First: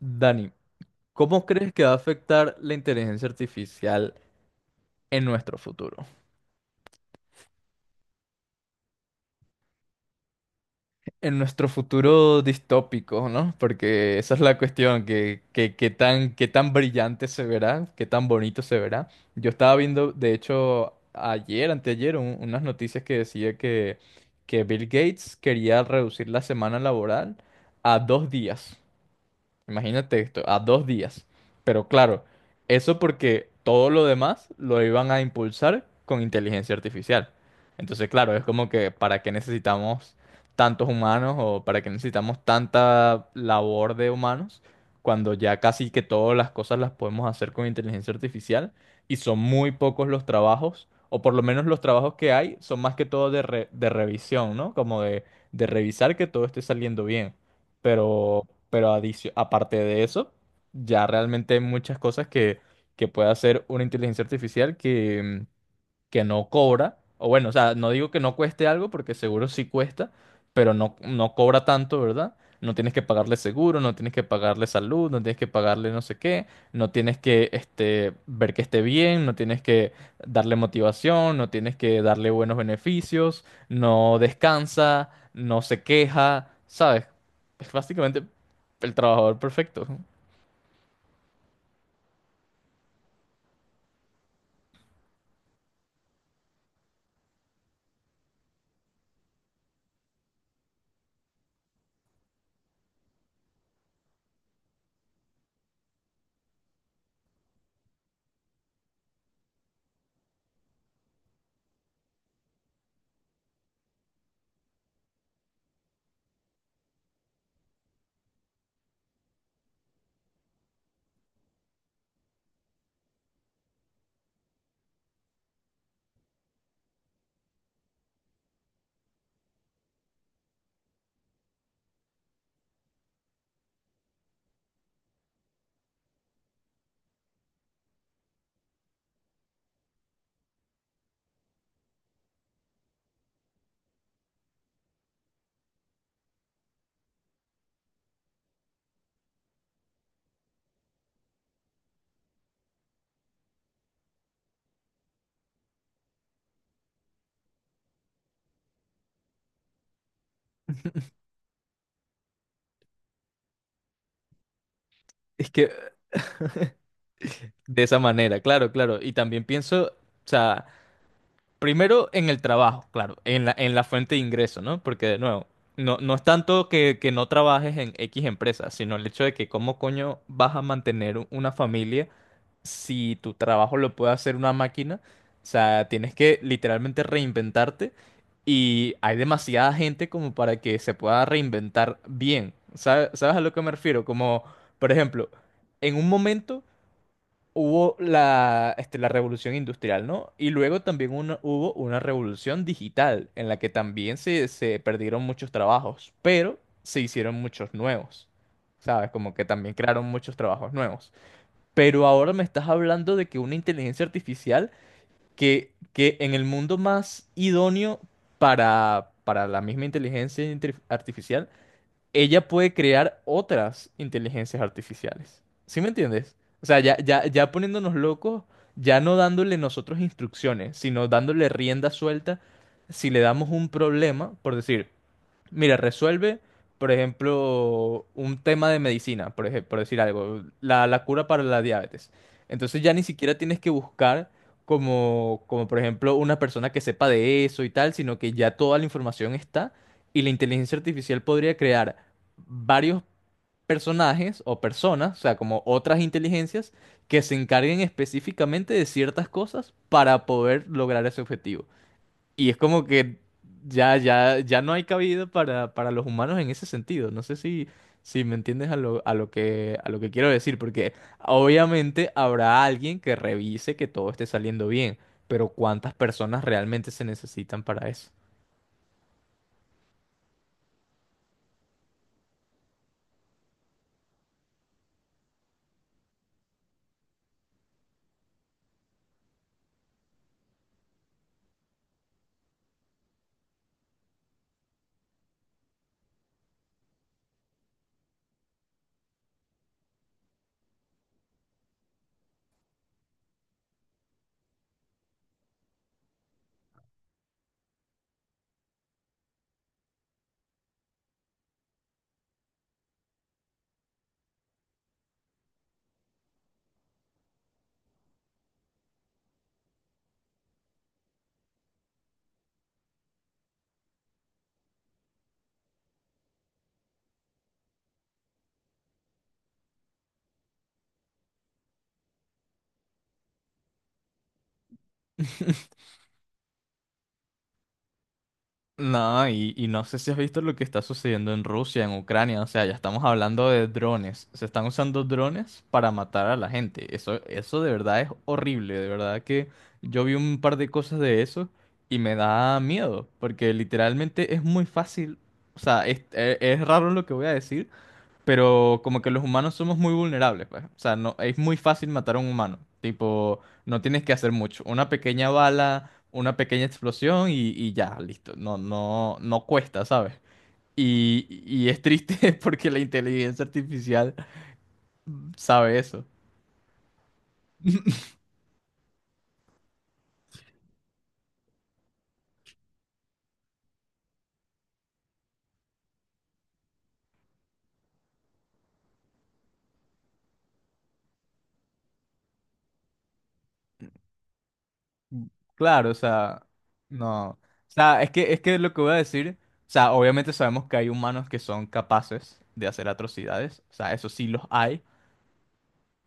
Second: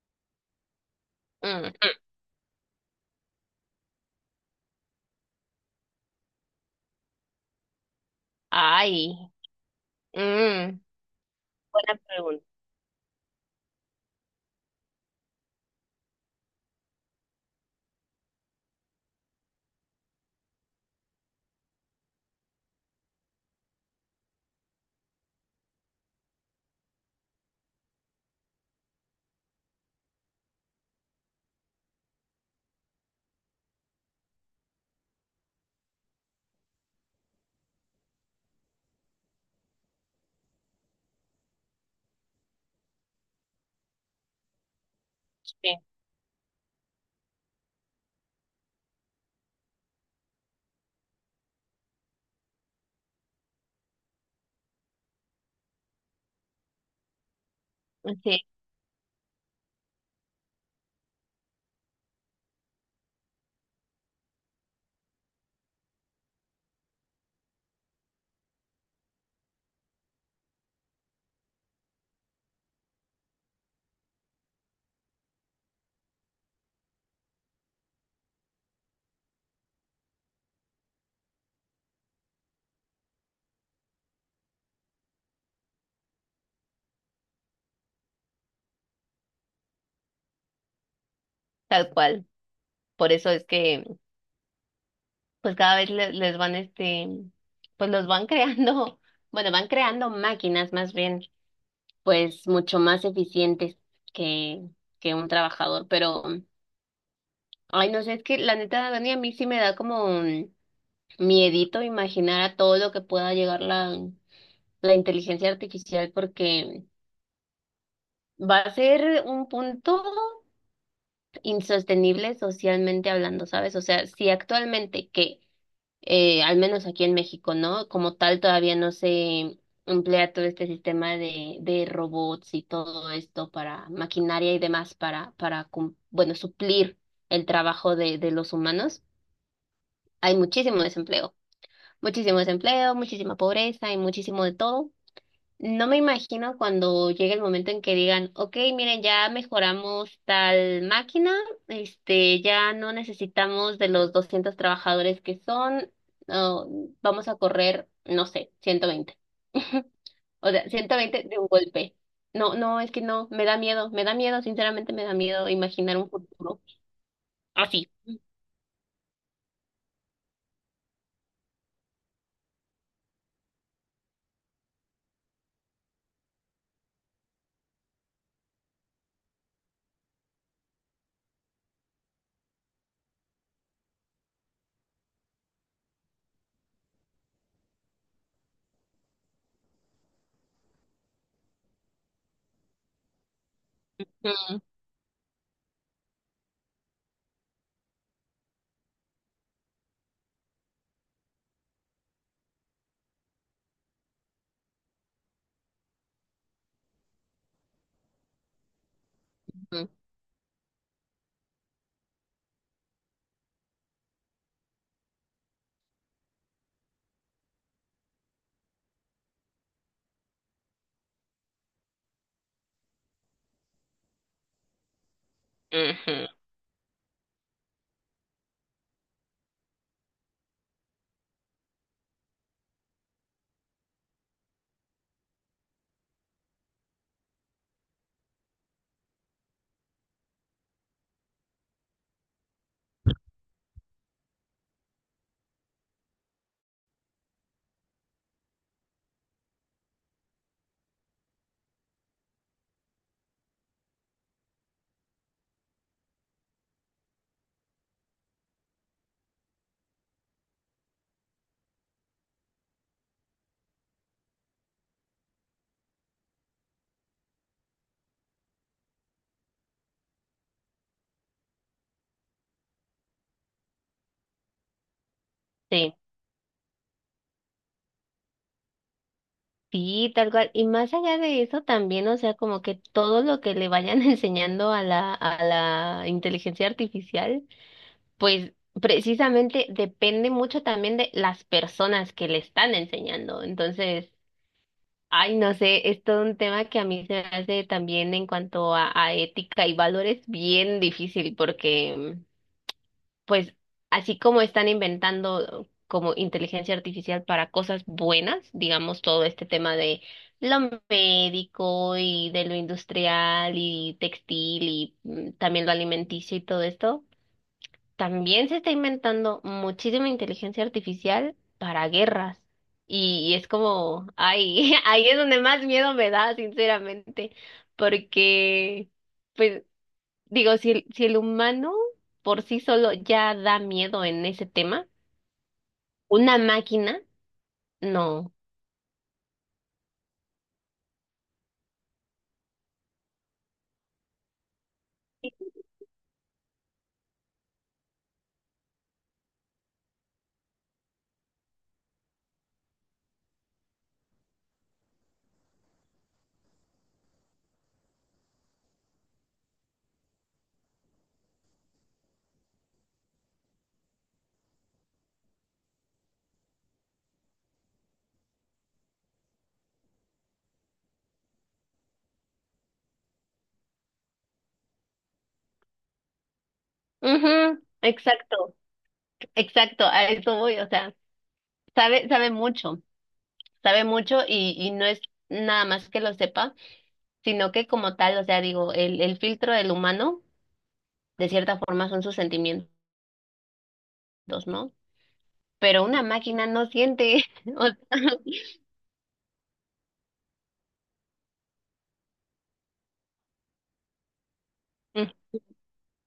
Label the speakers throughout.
Speaker 1: Dani, ¿cómo crees
Speaker 2: Mm,
Speaker 1: que va a
Speaker 2: mm.
Speaker 1: afectar la inteligencia artificial en nuestro futuro?
Speaker 2: Ay, mm,
Speaker 1: En nuestro
Speaker 2: buena
Speaker 1: futuro
Speaker 2: pregunta.
Speaker 1: distópico, ¿no? Porque esa es la cuestión, qué tan brillante se verá, qué tan bonito se verá. Yo estaba viendo, de hecho, ayer, anteayer, unas noticias que decía que Bill Gates quería reducir la semana laboral a 2 días. Imagínate esto, a 2 días. Pero claro, eso porque todo lo demás lo iban a impulsar con inteligencia artificial. Entonces, claro, es como que ¿para qué necesitamos tantos humanos o para qué necesitamos tanta labor de humanos cuando ya
Speaker 2: Sí.
Speaker 1: casi que todas las cosas las podemos hacer con inteligencia artificial y son muy pocos los trabajos, o por lo menos los trabajos que hay son más que todo de revisión, ¿no? Como de revisar que todo esté saliendo bien
Speaker 2: Sí,
Speaker 1: pero, pero aparte de eso, ya realmente hay muchas cosas que puede hacer una inteligencia artificial que no cobra, o bueno, o sea, no digo que no cueste algo porque seguro sí cuesta, pero no, no cobra tanto, ¿verdad? No tienes que pagarle seguro, no tienes que pagarle salud, no tienes que pagarle no sé qué, no tienes que este, ver que esté bien, no tienes que darle motivación, no tienes que darle buenos beneficios, no descansa, no se queja, ¿sabes? Es básicamente el trabajador perfecto.
Speaker 2: tal cual. Por eso es que, pues cada vez les van, pues los van creando, bueno, van creando máquinas más bien. Pues mucho más eficientes que, que un trabajador. Pero, ay, no sé, es que la neta, Dani, a mí sí me da como un miedito imaginar a todo lo que pueda llegar la inteligencia artificial porque va a ser un punto insostenible socialmente hablando, ¿sabes? O sea, si actualmente que, al menos aquí en México, ¿no? Como tal, todavía no se emplea todo este sistema de robots y todo esto para maquinaria y demás para bueno, suplir el trabajo de los humanos. Hay muchísimo desempleo, muchísima pobreza y muchísimo de todo. No me imagino cuando llegue el momento en que digan, ok, miren, ya mejoramos tal máquina. Ya no necesitamos de los 200 trabajadores que son. No, vamos a correr, no sé, 120. O sea, 120 de un golpe. No, no, es que no, me da miedo, sinceramente me da miedo
Speaker 1: Es que
Speaker 2: imaginar un futuro
Speaker 1: de
Speaker 2: así.
Speaker 1: esa manera, claro, claro. Y también pienso, o sea, primero en el trabajo, claro, en la fuente de ingreso, ¿no? Porque de nuevo, no, no es tanto que, no trabajes en X empresa, sino el hecho de que cómo coño vas a mantener una familia si tu trabajo lo puede hacer una máquina. O sea, tienes que literalmente reinventarte y hay demasiada gente como para que se pueda reinventar bien. ¿Sabes, sabes a lo que me refiero? Como,
Speaker 2: Ujú,
Speaker 1: por ejemplo, en un momento hubo la revolución industrial, ¿no? Y luego también hubo una revolución digital en la que también se perdieron muchos trabajos, pero se hicieron muchos nuevos, ¿sabes? Como que también
Speaker 2: ujú.
Speaker 1: crearon muchos trabajos nuevos. Pero ahora me estás hablando de que una inteligencia artificial que en el mundo más idóneo para la misma artificial ella puede crear otras inteligencias artificiales. ¿Sí me entiendes? O sea, ya, ya, ya poniéndonos locos, ya no dándole nosotros instrucciones, sino dándole rienda suelta, si le damos un problema, por decir. Mira, resuelve, por ejemplo, un tema de medicina, por ejemplo, por decir algo, la cura para la diabetes. Entonces ya ni siquiera tienes que buscar como, por ejemplo, una persona que sepa de eso y tal, sino que ya toda la información está y la inteligencia artificial podría crear varios personajes o personas, o sea, como otras inteligencias que se encarguen específicamente de ciertas cosas para poder lograr ese objetivo. Y es como que ya, ya, ya no hay cabida para los humanos en ese sentido. No sé si, si me entiendes a lo que quiero decir, porque obviamente habrá alguien que revise que todo esté saliendo bien, pero ¿cuántas
Speaker 2: Sí.
Speaker 1: personas realmente se necesitan para eso?
Speaker 2: Sí. tal cual. Y más allá de eso también, o sea, como que todo lo que le vayan enseñando a la inteligencia artificial, pues precisamente depende mucho también de las personas que le están enseñando. Entonces, ay, no sé, es todo un tema que a mí se me hace también en cuanto a ética y valores bien difícil porque pues así como están inventando como inteligencia artificial para cosas buenas, digamos todo este tema de lo médico y de lo industrial y textil y también lo alimenticio y todo esto. También se está inventando muchísima inteligencia artificial para guerras. Y es como, ay, ahí es donde más miedo me da, sinceramente, porque. Pues digo, si el humano por sí solo ya da miedo en ese tema, una máquina, no.
Speaker 1: No, y no sé si has visto lo que está sucediendo en Rusia, en Ucrania, o sea, ya estamos hablando de drones, se están usando drones para matar a la gente, eso de verdad es horrible, de verdad que yo vi un par de cosas de eso y me da miedo, porque literalmente es muy fácil, o sea, es raro lo que voy a decir, pero como que los humanos somos muy vulnerables, pues. O sea, no, es muy fácil matar a un humano. Tipo, no tienes que hacer mucho. Una pequeña bala, una pequeña explosión y ya, listo. No, no, no cuesta, ¿sabes? Y es triste porque la inteligencia artificial sabe eso.
Speaker 2: Ujú, exacto, exacto, a eso voy, o sea, sabe, sabe mucho, sabe mucho y no es nada más que lo sepa, sino que como tal, o sea, digo, el filtro del humano, de cierta forma, son sus sentimientos, ¿no? Pero
Speaker 1: Claro, o
Speaker 2: una
Speaker 1: sea,
Speaker 2: máquina no siente.
Speaker 1: no. O
Speaker 2: O sea,
Speaker 1: sea, es que lo que voy a decir, o sea, obviamente sabemos que hay humanos que son capaces de hacer atrocidades. O sea, eso sí los hay.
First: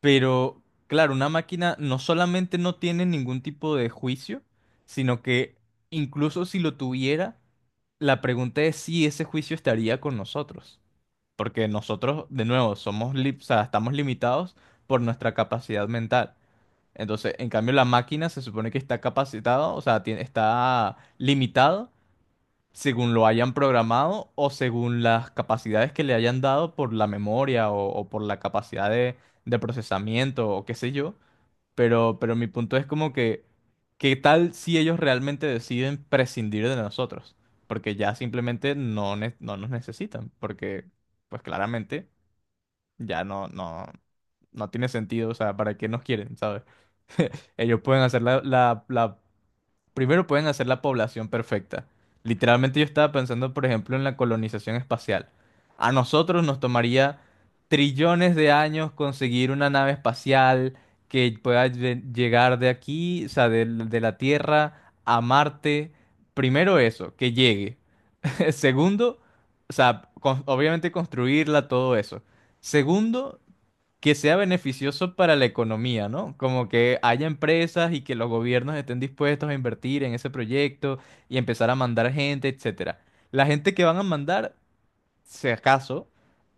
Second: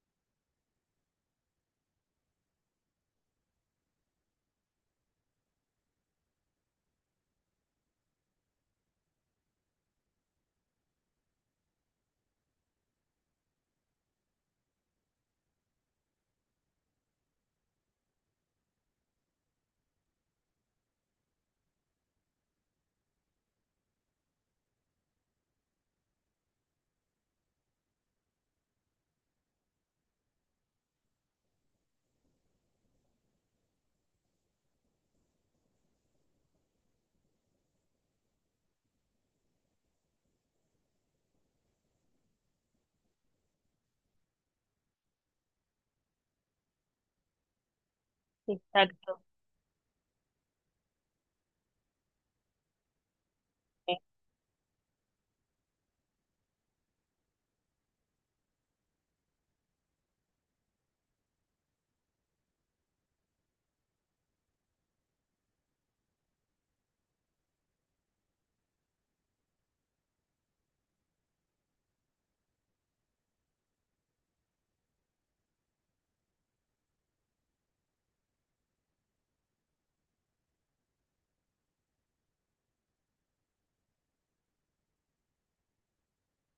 Speaker 1: Pero, claro, una máquina no solamente no tiene ningún tipo de juicio, sino que incluso si lo tuviera, la pregunta es si ese juicio estaría con nosotros. Porque nosotros, de nuevo, o sea, estamos limitados por nuestra capacidad mental. Entonces, en cambio, la máquina se supone que está capacitada, o sea, está limitada según lo hayan programado o según las capacidades que le hayan dado por la memoria o por la capacidad de procesamiento o qué sé yo. Pero mi punto es como que, ¿qué tal si ellos realmente deciden prescindir de nosotros? Porque ya simplemente no nos necesitan, porque pues claramente ya no, no, no tiene sentido, o sea, ¿para qué nos quieren, sabes? Ellos pueden hacer la
Speaker 2: exacto.
Speaker 1: Primero pueden hacer la población perfecta. Literalmente yo estaba pensando, por ejemplo, en la colonización espacial. A nosotros nos tomaría trillones de años conseguir una nave espacial que pueda llegar de aquí, o sea, la Tierra a Marte. Primero eso, que llegue. Segundo, o sea, obviamente construirla, todo eso. Segundo, que sea beneficioso para la economía, ¿no? Como que haya empresas y que los gobiernos estén dispuestos a invertir en ese proyecto y empezar a mandar gente, etcétera. La gente que van a mandar, si acaso,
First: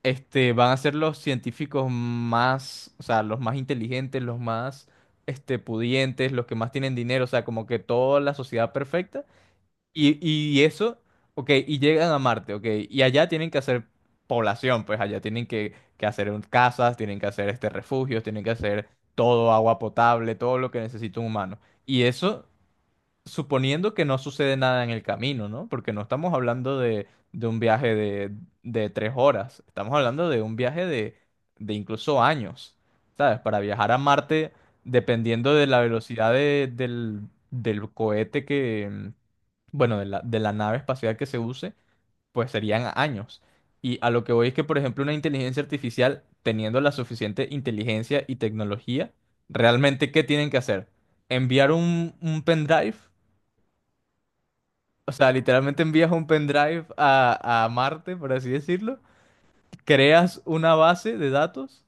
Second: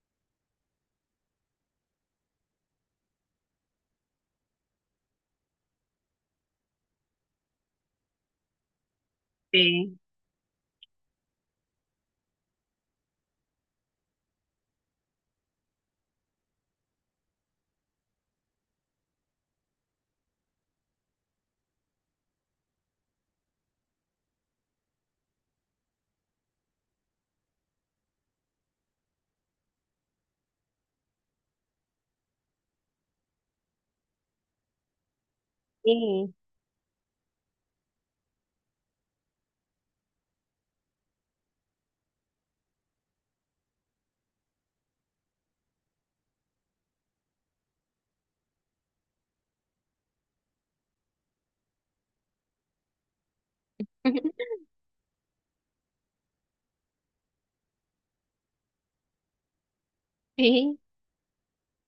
Speaker 1: este, van a ser los científicos más, o sea, los más inteligentes, los más, este, pudientes, los que más tienen dinero, o sea, como que toda la sociedad perfecta
Speaker 2: Sí.
Speaker 1: y eso, ok, y llegan a Marte, ok, y allá tienen que hacer población, pues allá tienen que hacer casas, tienen que hacer este refugios, tienen que hacer todo, agua potable, todo lo que necesita un humano. Y eso suponiendo que no sucede nada en el camino, ¿no? Porque no estamos hablando de un viaje de 3 horas, estamos hablando de un viaje de incluso años, ¿sabes? Para viajar a Marte, dependiendo de la velocidad
Speaker 2: Sí.
Speaker 1: del cohete bueno, de de la nave espacial que se use, pues serían años. Y a lo que voy es que, por ejemplo, una inteligencia artificial, teniendo la suficiente inteligencia y tecnología, realmente, ¿qué tienen que hacer? Enviar un pendrive, o sea, literalmente envías un pendrive a Marte, por así decirlo, creas una
Speaker 2: Sí.
Speaker 1: base de datos.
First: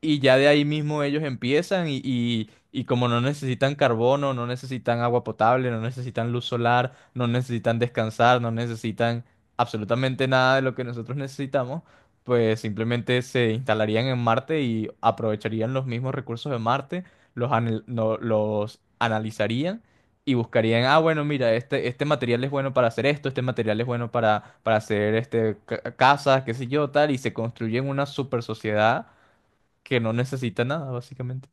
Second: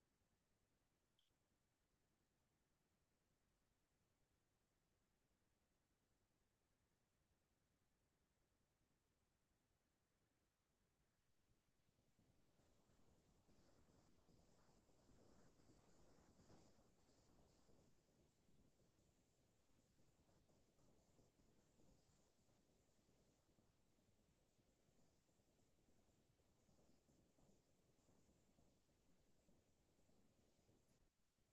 Speaker 1: Y ya de ahí mismo ellos empiezan y como no necesitan carbono, no necesitan agua potable, no necesitan luz solar, no necesitan descansar, no necesitan absolutamente nada de lo que nosotros necesitamos, pues simplemente se instalarían en Marte y aprovecharían los mismos recursos de Marte, los, anal- no- los analizarían y buscarían, ah, bueno, mira, este material es bueno para hacer esto, este material es bueno para hacer este, casas, qué sé yo, tal, y se construyen una super sociedad que no necesita nada, básicamente.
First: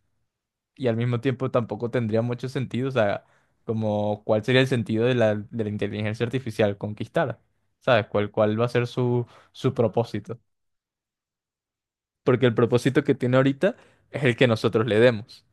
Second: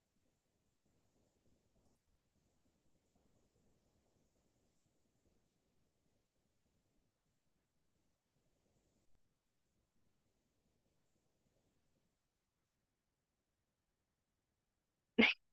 Speaker 1: Y al mismo tiempo tampoco tendría mucho sentido, o sea, como cuál sería el sentido de de la inteligencia artificial, conquistar, ¿sabes? Cuál va a ser su propósito? Porque el propósito que tiene ahorita es el que nosotros le demos.